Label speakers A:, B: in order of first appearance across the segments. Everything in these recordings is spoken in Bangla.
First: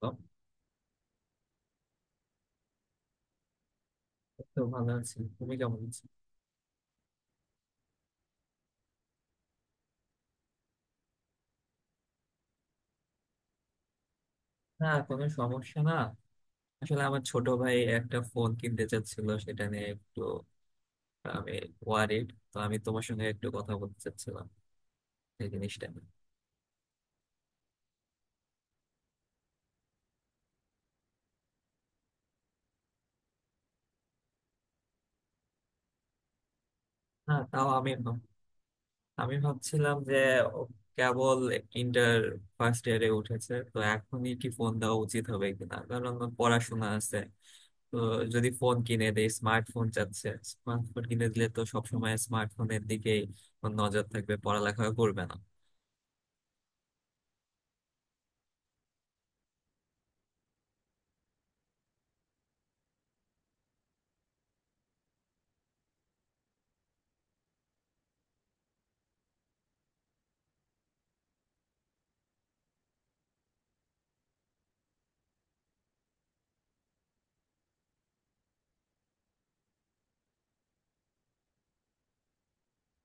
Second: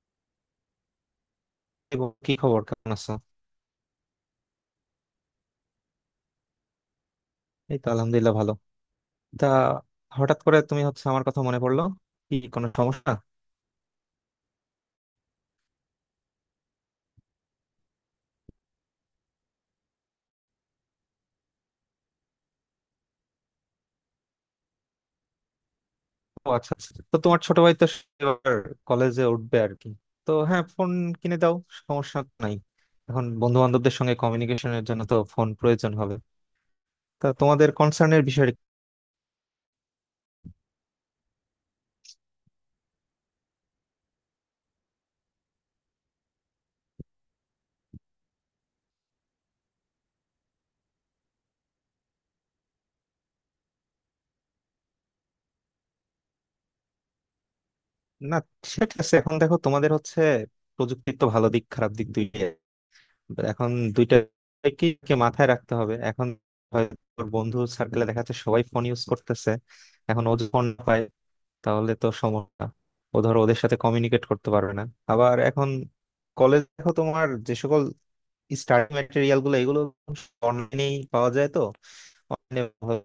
A: তো
B: এবং কি খবর, কেমন আছো?
A: তো ভালো আছি, তুমি কেমন আছো?
B: এই তো আলহামদুলিল্লাহ, ভালো। তা, হঠাৎ করে তুমি, হচ্ছে, আমার কথা মনে পড়লো? কি, কোনো সমস্যা?
A: না, কোনো সমস্যা না। আসলে আমার ছোট ভাই একটা ফোন কিনতে চাচ্ছিল, সেটা নিয়ে একটু আমি ওয়ারিড, তো আমি তোমার সঙ্গে একটু কথা বলতে চাচ্ছিলাম এই জিনিসটা নিয়ে।
B: ও আচ্ছা আচ্ছা। তো তোমার ছোট ভাই তো এবার কলেজে উঠবে আর কি। তো হ্যাঁ, ফোন কিনে দাও, সমস্যা নাই। এখন বন্ধু বান্ধবদের সঙ্গে কমিউনিকেশনের জন্য তো ফোন প্রয়োজন হবে। তা
A: না, তাও
B: তোমাদের
A: আমি
B: কনসার্নের বিষয়।
A: আমি ভাবছিলাম যে ও কেবল ইন্টার ফার্স্ট ইয়ারে উঠেছে, তো এখনই কি ফোন দেওয়া উচিত হবে কিনা, কারণ ওর পড়াশোনা আছে। তো যদি ফোন কিনে দেয়, স্মার্টফোন চাচ্ছে। স্মার্টফোন কিনে দিলে তো সবসময় স্মার্টফোনের দিকেই ওর নজর থাকবে, পড়ালেখা করবে না।
B: না, সেটা ঠিক আছে। এখন দেখো, তোমাদের হচ্ছে প্রযুক্তির তো ভালো দিক খারাপ দিক দুই, but এখন দুইটা কি কি মাথায় রাখতে হবে। এখন হয়তো তোর বন্ধু সার্কেলে দেখা যাচ্ছে সবাই ফোন ইউজ করতেছে, এখন ও যদি ফোন না পায় তাহলে তো সমস্যা। ও ধরো ওদের সাথে কমিউনিকেট করতে পারবে না। আবার এখন কলেজ দেখো, তোমার যে সকল স্টাডি ম্যাটেরিয়াল গুলো, এগুলো অনলাইনেই পাওয়া যায়। তো অনলাইনে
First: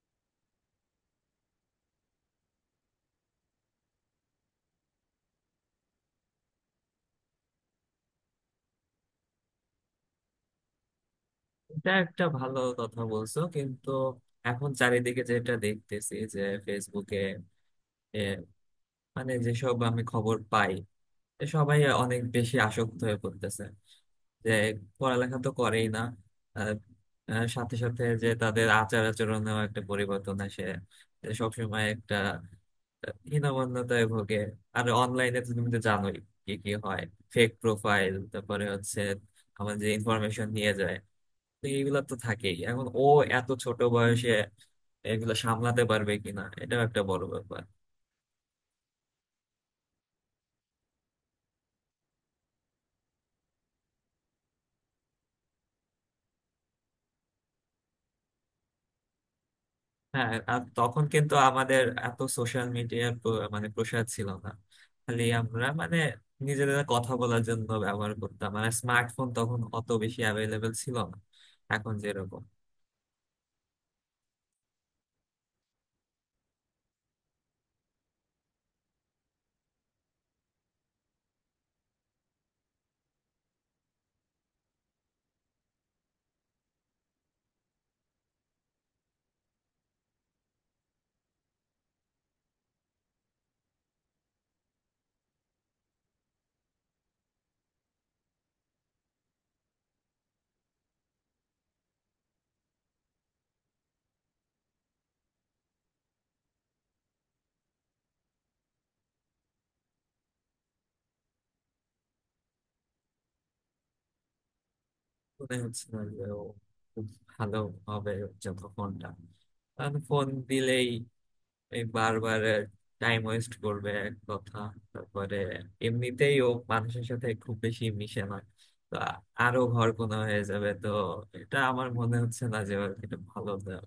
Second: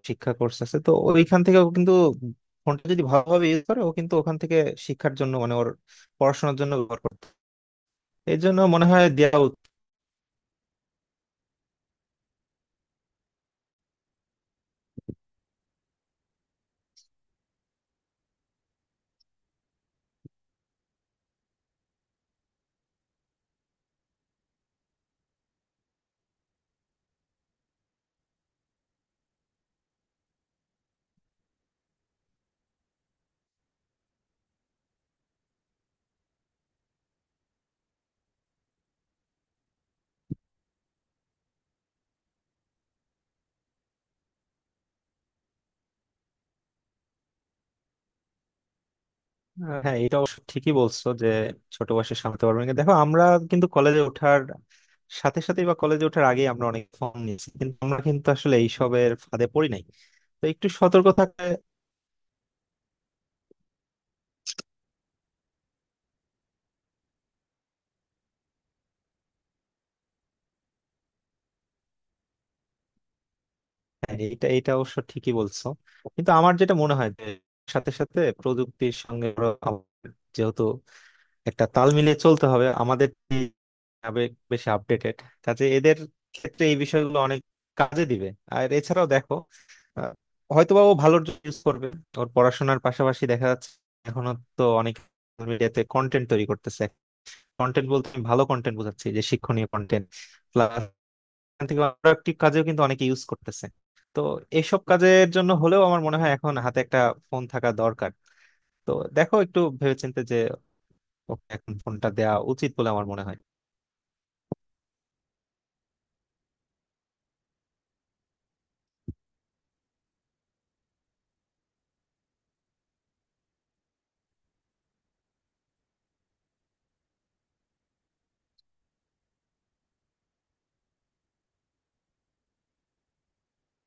B: শিক্ষা কোর্স আছে তো, ওইখান থেকে ও কিন্তু ফোনটা যদি ভালোভাবে ইউজ করে ও কিন্তু ওখান থেকে শিক্ষার জন্য মানে ওর পড়াশোনার জন্য ব্যবহার করতে, এই জন্য মনে হয় দেওয়া উচিত।
A: এটা একটা ভালো কথা বলছো, কিন্তু এখন চারিদিকে যেটা দেখতেছি যে ফেসবুকে এ, মানে যেসব আমি খবর পাই, এ সবাই অনেক বেশি আসক্ত হয়ে পড়তেছে, যে পড়ালেখা তো করেই না। আহ, সাথে সাথে যে তাদের আচার আচরণেও একটা পরিবর্তন আসে, যে সবসময় একটা হীনমন্যতায় ভোগে। আর অনলাইনে তো তুমি তো জানোই কি কি হয়। ফেক প্রোফাইল, তারপরে হচ্ছে আমার যে ইনফরমেশন নিয়ে যায়, তো এইগুলা তো থাকেই। এখন ও এত ছোট বয়সে এগুলো সামলাতে পারবে কিনা, এটাও একটা বড় ব্যাপার।
B: হ্যাঁ এটা অবশ্য ঠিকই বলছো যে ছোট বয়সে সামলাতে পারবো না, দেখো আমরা কিন্তু কলেজে ওঠার সাথে সাথে বা কলেজে ওঠার আগে আমরা অনেক ফর্ম নিয়েছি কিন্তু আমরা কিন্তু আসলে এইসবের ফাঁদে পড়ি নাই।
A: হ্যাঁ,
B: তো
A: আর
B: একটু
A: তখন
B: সতর্ক
A: কিন্তু
B: থাকলে।
A: আমাদের এত সোশ্যাল মিডিয়ার মানে প্রসার ছিল না। খালি আমরা মানে নিজেদের কথা বলার জন্য ব্যবহার করতাম। মানে স্মার্টফোন তখন অত বেশি অ্যাভেলেবেল ছিল না, এখন যেরকম।
B: হ্যাঁ এটা এটা অবশ্য ঠিকই বলছো, কিন্তু আমার যেটা মনে হয় যে সাথে সাথে প্রযুক্তির সঙ্গে আরো যেহেতু একটা তাল মিলিয়ে চলতে হবে, আমাদের যে আবেগ বেশি আপডেটেড কাজে এদের ক্ষেত্রে এই বিষয়গুলো অনেক কাজে দিবে। আর এছাড়াও দেখো, আহ, হয়তোবা ও ভালোর জন্য ইউজ করবে। ওর পড়াশোনার পাশাপাশি দেখা যাচ্ছে এখনো তো অনেক মিডিয়াতে কন্টেন্ট তৈরি করতেছে। কন্টেন্ট বলতে আমি ভালো কন্টেন্ট বোঝাচ্ছি, যে শিক্ষণীয় কন্টেন্ট, প্লাস থেকে প্রোডাক্টিভ কাজেও কিন্তু অনেকে ইউজ করতেছে। তো এইসব কাজের জন্য হলেও আমার মনে হয় এখন হাতে একটা ফোন থাকা দরকার। তো দেখো একটু ভেবেচিন্তে, যে ওকে এখন ফোনটা দেওয়া উচিত বলে আমার মনে হয়।
A: মনে হচ্ছে না যে ও খুব ভালো হবে যত ফোনটা, কারণ ফোন দিলেই এই বারবার টাইম ওয়েস্ট করবে, এক কথা। তারপরে এমনিতেই ও মানুষের সাথে খুব বেশি মিশে না, তো আরো ঘরকোনা হয়ে যাবে। তো এটা আমার মনে হচ্ছে না যে ওর এটা ভালো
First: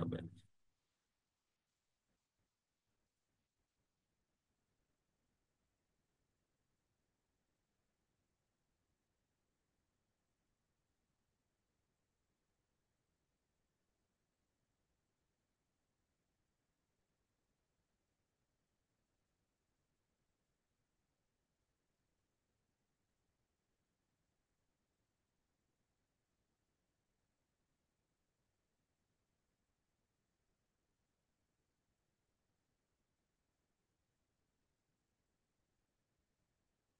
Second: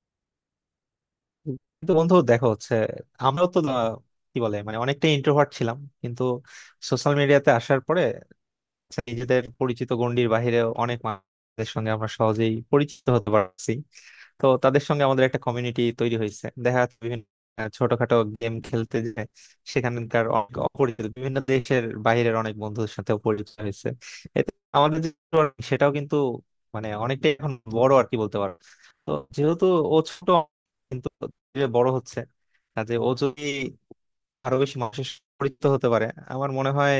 A: হবে।
B: কিন্তু বন্ধু দেখো, হচ্ছে আমরাও তো কি বলে, মানে অনেকটা ইন্ট্রোভার্ট ছিলাম, কিন্তু সোশ্যাল মিডিয়াতে আসার পরে নিজেদের পরিচিত গণ্ডির বাইরে অনেক মানুষের সঙ্গে আমরা সহজেই পরিচিত হতে পারছি। তো তাদের সঙ্গে আমাদের একটা কমিউনিটি তৈরি হয়েছে, দেখা যাচ্ছে বিভিন্ন ছোটখাটো গেম খেলতে যে সেখানকার অনেক অপরিচিত বিভিন্ন দেশের বাইরের অনেক বন্ধুদের সাথে পরিচয় হয়েছে। এতে আমাদের যে network, সেটাও কিন্তু মানে অনেকটাই এখন বড়, আর কি বলতে পারো। তো যেহেতু ও ছোট কিন্তু যে বড় হচ্ছে, কাজে ও যদি আরো বেশি মানুষের সাথে পরিচিত হতে পারে, আমার মনে হয়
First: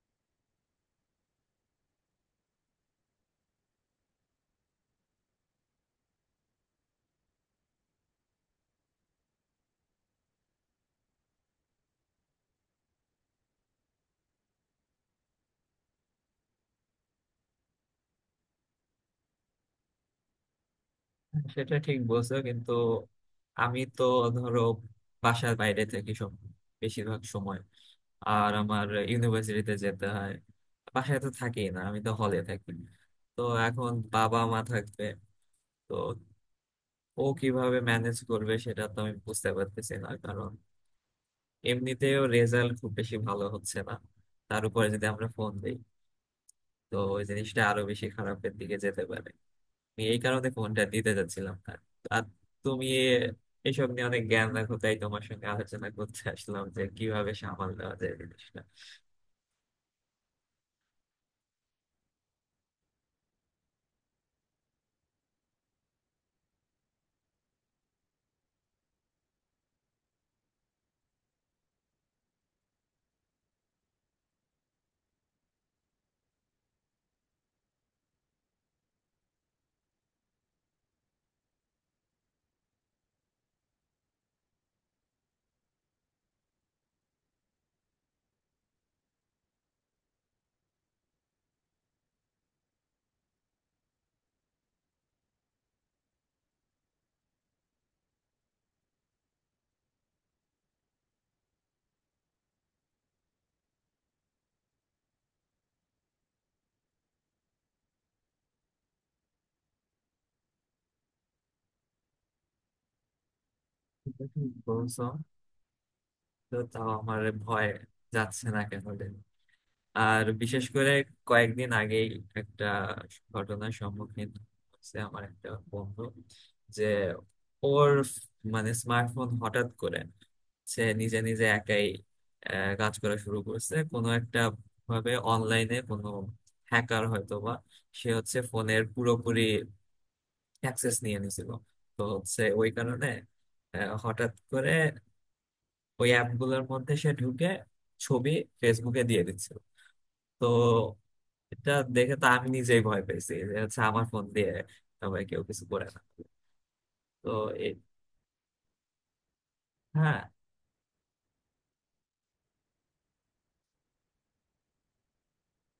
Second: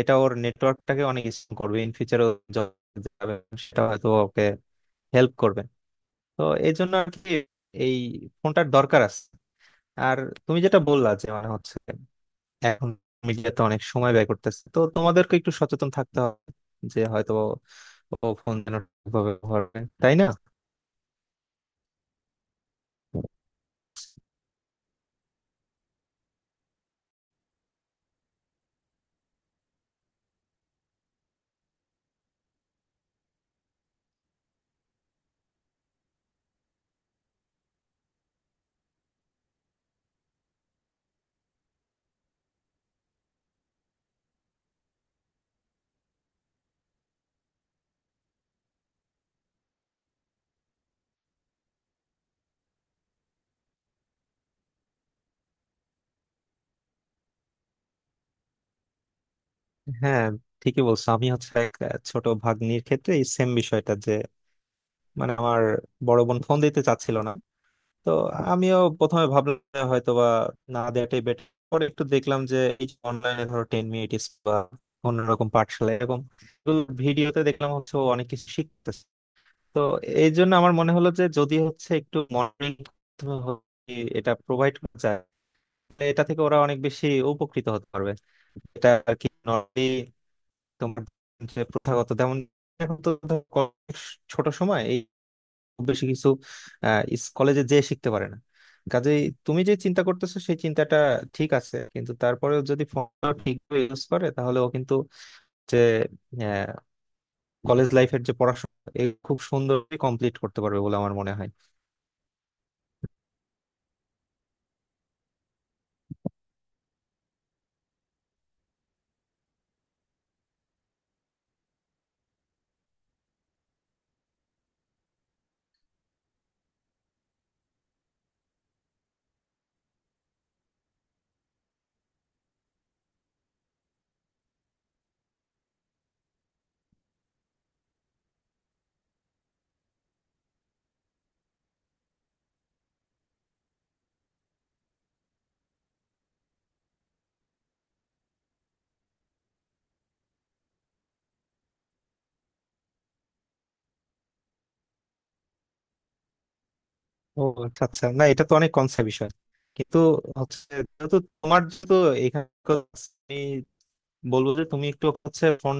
B: এটা ওর নেটওয়ার্কটাকে অনেক strong করবে, ইন ফিউচারও সেটা হয়তো ওকে হেল্প করবে। তো এই জন্য আর কি এই ফোনটার দরকার আছে। আর তুমি যেটা বললা যে মানে হচ্ছে এখন মিডিয়াতে অনেক সময় ব্যয় করতেছে, তো তোমাদেরকে একটু সচেতন থাকতে হবে, যে হয়তো ও ফোন যেন ঠিকভাবে ব্যবহার করে, তাই না?
A: সেটা ঠিক বলছো, কিন্তু আমি তো ধরো বাসার বাইরে থাকি, সব বেশিরভাগ সময় আর আমার ইউনিভার্সিটিতে যেতে হয়। বাসায় তো থাকি না, আমি তো হলে থাকি। তো এখন বাবা মা থাকবে, তো ও কিভাবে ম্যানেজ করবে সেটা তো আমি বুঝতে পারতেছি না, কারণ এমনিতেও রেজাল্ট খুব বেশি ভালো হচ্ছে না। তার উপরে যদি আমরা ফোন দিই, তো ওই জিনিসটা আরো বেশি খারাপের দিকে যেতে পারে। আমি এই কারণে ফোনটা দিতে যাচ্ছিলাম না। আর তুমি এ- এসব নিয়ে অনেক জ্ঞান রাখো, তাই তোমার সঙ্গে আলোচনা করতে আসলাম যে কিভাবে সামাল দেওয়া যায় জিনিসটা।
B: হ্যাঁ ঠিকই বলছো, আমি হচ্ছে এক ছোট ভাগ্নির ক্ষেত্রে এই সেম বিষয়টা, যে মানে আমার বড় বোন ফোন দিতে চাচ্ছিল না। তো আমিও প্রথমে ভাবলাম হয়তো বা না দেওয়াটাই বেটার, পরে একটু দেখলাম যে এই অনলাইনে ধরো টেন মিনিটস বা অন্যরকম পাঠশালা, এরকম ভিডিওতে দেখলাম হচ্ছে ও অনেক কিছু শিখতেছে। তো এই জন্য আমার মনে হলো যে যদি হচ্ছে একটু মনিটরিং, এটা প্রোভাইড করা যায়, তাহলে এটা থেকে ওরা অনেক বেশি উপকৃত হতে পারবে। এটা আর কি নর্মালি তোমার যে প্রথাগত, যেমন এখন তো ধরো ছোট সময় এই খুব বেশি কিছু কলেজে যেয়ে শিখতে পারে না। কাজেই তুমি যে চিন্তা করতেছো সেই চিন্তাটা ঠিক আছে, কিন্তু তারপরেও যদি ফোনটা ঠিকভাবে ইউজ করে তাহলে ও কিন্তু যে কলেজ লাইফের যে পড়াশোনা এ খুব সুন্দরভাবে কমপ্লিট করতে পারবে বলে আমার মনে হয়।
A: এটা ঠিক বলছো, তো তাও আমার ভয় যাচ্ছে না কেন রে। আর বিশেষ করে কয়েকদিন আগেই একটা ঘটনার সম্মুখীন হচ্ছে, আমার একটা বন্ধু, যে ওর মানে স্মার্টফোন হঠাৎ করে সে নিজে নিজে একাই কাজ করা শুরু করছে। কোনো একটা ভাবে অনলাইনে কোনো হ্যাকার হয়তো বা, সে হচ্ছে ফোনের পুরোপুরি অ্যাক্সেস নিয়ে নিছিল। তো হচ্ছে ওই কারণে হঠাৎ করে ওই অ্যাপগুলোর মধ্যে সে ঢুকে ছবি ফেসবুকে দিয়ে দিচ্ছিল। তো এটা দেখে তো আমি নিজেই ভয় পেয়েছি, যে হচ্ছে আমার ফোন দিয়ে সবাই, কেউ কিছু করে না। তো
B: ও
A: এ-,
B: আচ্ছা আচ্ছা, না এটা তো অনেক কনসেপ্ট বিষয়, কিন্তু
A: হ্যাঁ,
B: হচ্ছে যেহেতু তোমার, যেহেতু এখানে, আমি বলবো যে তুমি একটু হচ্ছে ফোন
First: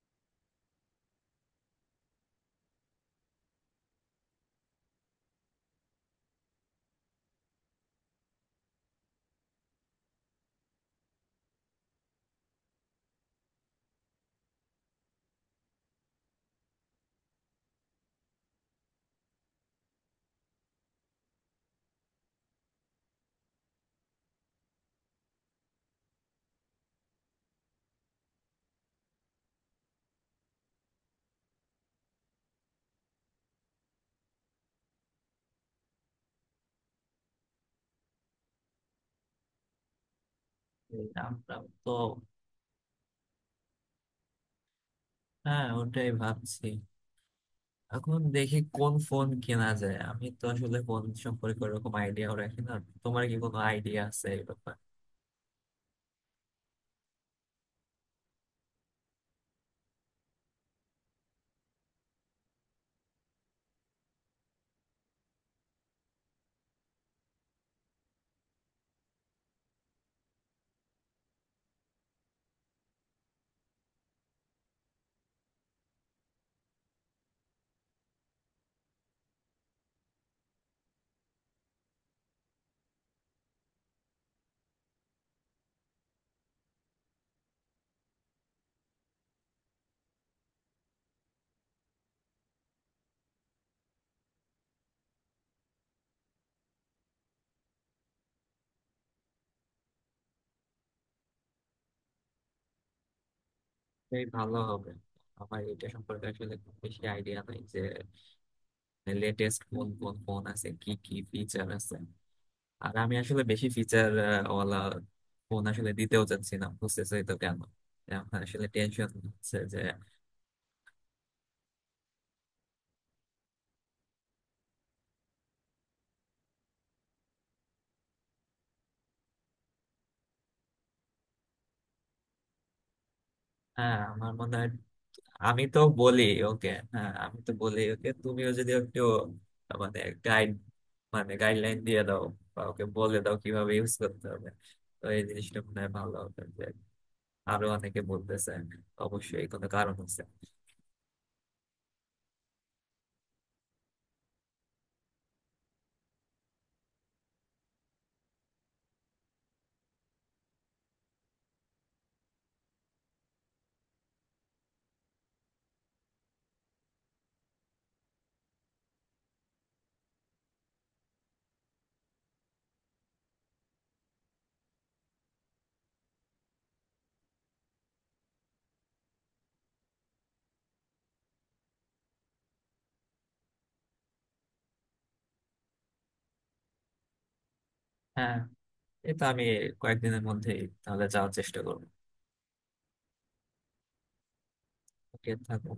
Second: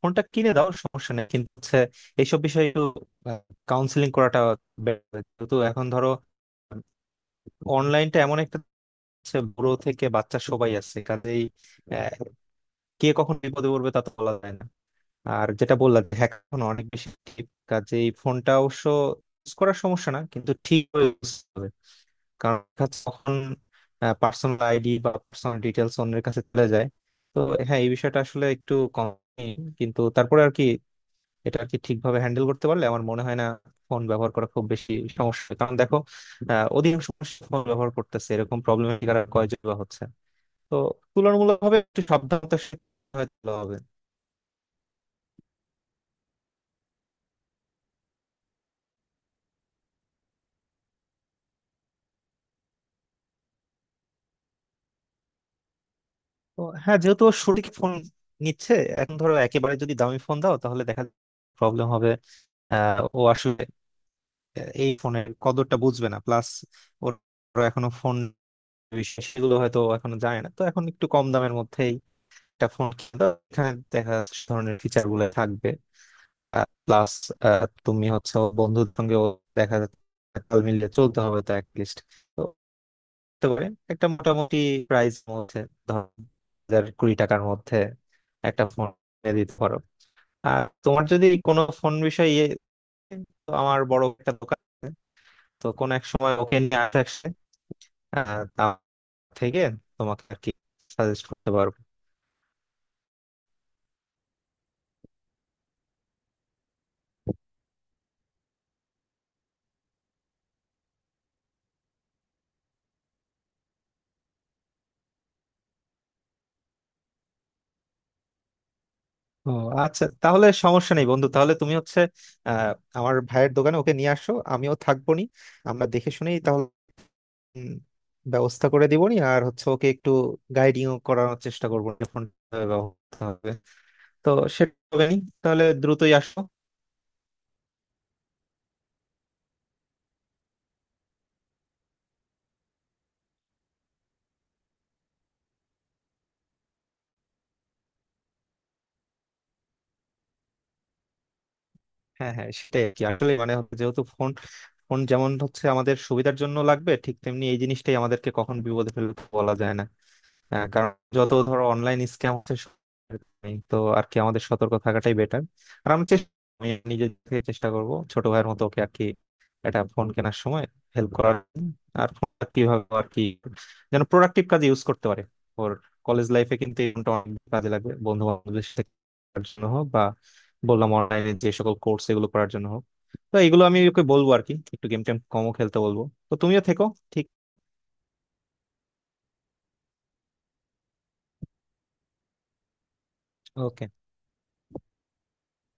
B: ফোনটা কিনে দাও, সমস্যা নেই, কিন্তু হচ্ছে এইসব বিষয়ে একটু কাউন্সিলিং করাটা better হবে। যেহেতু এখন ধরো অনলাইনটা এমন একটা হচ্ছে, বুড়ো থেকে বাচ্চা সবাই আছে, কাজেই আহ, কে কখন বিপদে পড়বে তা তো বলা যায় না। আর যেটা বললাম, হ্যাক এখন অনেক বেশি active, কাজেই ফোনটা অবশ্য ইউজ করার সমস্যা না, কিন্তু ঠিক ইউজ হবে, কারণ দেখা যাচ্ছে তখন পার্সোনাল আইডি বা পার্সোনাল ডিটেলস অন্যের কাছে চলে যায়। তো হ্যাঁ, এই বিষয়টা আসলে একটু কম, কিন্তু তারপরে আর কি এটা আর কি ঠিকভাবে হ্যান্ডেল করতে পারলে আমার মনে হয় না ফোন ব্যবহার করা খুব বেশি সমস্যা, কারণ দেখো অধিকাংশ ফোন ব্যবহার করতেছে এরকম প্রবলেমের শিকার আর কয়জন বা হচ্ছে। তো
A: এই নামটা,
B: তুলনামূলকভাবে
A: তো
B: একটু সাবধানতার সাথে হয়তো হবে।
A: হ্যাঁ, ওটাই ভাবছি। এখন দেখি কোন ফোন কেনা যায়, আমি তো আসলে ফোন সম্পর্কে ওরকম আইডিয়াও রাখি না। তোমার কি কোনো আইডিয়া আছে এই ব্যাপারে?
B: তো হ্যাঁ, যেহেতু ও সঠিক ফোন নিচ্ছে, এখন ধরো একেবারে যদি দামি ফোন দাও তাহলে দেখা প্রবলেম হবে, ও আসলে এই ফোনের কদরটা বুঝবে না। প্লাস ওর ওর এখনো ফোন বিষয় সেগুলো হয়তো ও এখনো জানে না, তো এখন একটু কম দামের মধ্যেই একটা ফোন কিনবা, এখানে দেখা যাচ্ছে সে ধরনের ফিচার গুলো থাকবে। প্লাস তুমি হচ্ছে বন্ধুর সঙ্গে দেখা যাচ্ছে তাল মিলিয়ে চলতে হবে, তো অ্যাটলিস্ট, তো হতে পারে একটা মোটামুটি প্রাইস মধ্যে, ধর হাজার কুড়ি টাকার মধ্যে একটা ফোন কিনে দিতে পারো। আর তোমার যদি কোনো ফোন বিষয়ে ইয়ে, তো আমার বড় একটা দোকান আছে, তো কোন এক সময় ওকে নিয়ে আসে, তা থেকে তোমাকে আর কি সাজেস্ট করতে পারবো।
A: এই ভালো হবে। আমার এটা সম্পর্কে আসলে খুব বেশি আইডিয়া নাই, যে লেটেস্ট কোন কোন ফোন আছে, কি কি ফিচার আছে। আর আমি আসলে বেশি ফিচার ওয়ালা ফোন আসলে দিতেও চাচ্ছি না, বুঝতেছি তো কেন। আমার আসলে টেনশন
B: ও
A: হচ্ছে যে
B: আচ্ছা, তাহলে সমস্যা নেই বন্ধু, তাহলে তুমি হচ্ছে আহ আমার ভাইয়ের দোকানে ওকে নিয়ে আসো, আমিও থাকবো নি, আমরা দেখে শুনেই তাহলে উম, ব্যবস্থা করে দিব নি। আর হচ্ছে ওকে একটু গাইডিং করানোর চেষ্টা করবো, ফোন ব্যবস্থা হবে।
A: হ্যাঁ,
B: তো
A: আমার মনে হয়।
B: সেটা হবে নি,
A: আমি
B: তাহলে
A: তো
B: দ্রুতই
A: বলি
B: আসো।
A: ওকে, হ্যাঁ, আমি তো বলি ওকে, তুমিও যদি একটু মানে গাইড, মানে গাইডলাইন দিয়ে দাও, বা ওকে বলে দাও কিভাবে ইউজ করতে হবে। তো এই জিনিসটা মনে হয় ভালো হবে, যে আরো অনেকে বলতেছে অবশ্যই কোনো কারণ আছে।
B: হ্যাঁ, হ্যাঁ, সেটাই আর কি, আসলে মানে হচ্ছে যেহেতু ফোন ফোন যেমন হচ্ছে আমাদের সুবিধার জন্য লাগবে, ঠিক তেমনি এই জিনিসটাই আমাদেরকে কখন বিপদে ফেলতে বলা যায় না। হ্যাঁ, কারণ যত ধরো অনলাইন স্ক্যাম হচ্ছে সব নেই। তো আর কি আমাদের সতর্ক থাকাটাই বেটার। আর আমি নিজে থেকে চেষ্টা করব ছোট ভাইয়ের মতো ওকে আর কি, এটা ফোন কেনার সময় হেল্প করার জন্য। আর ফোনটা কিভাবে আর কি যেন প্রোডাক্টিভ কাজে ইউজ করতে পারে। ওর কলেজ লাইফে কিন্তু এই ফোনটা অনেক কাজে লাগবে, বন্ধু বান্ধবদের সাথে করার জন্য হোক, বা বললাম অনলাইনে যে সকল কোর্স এগুলো করার জন্য হোক। তো এগুলো আমি ওকে বলবো আর কি, একটু গেম টেম কমও খেলতে বলবো। তো তুমিও থেকো। ঠিক
A: হ্যাঁ, এটা আমি কয়েকদিনের মধ্যেই তাহলে যাওয়ার চেষ্টা করবো।
B: ওকে।
A: ওকে, থাকো।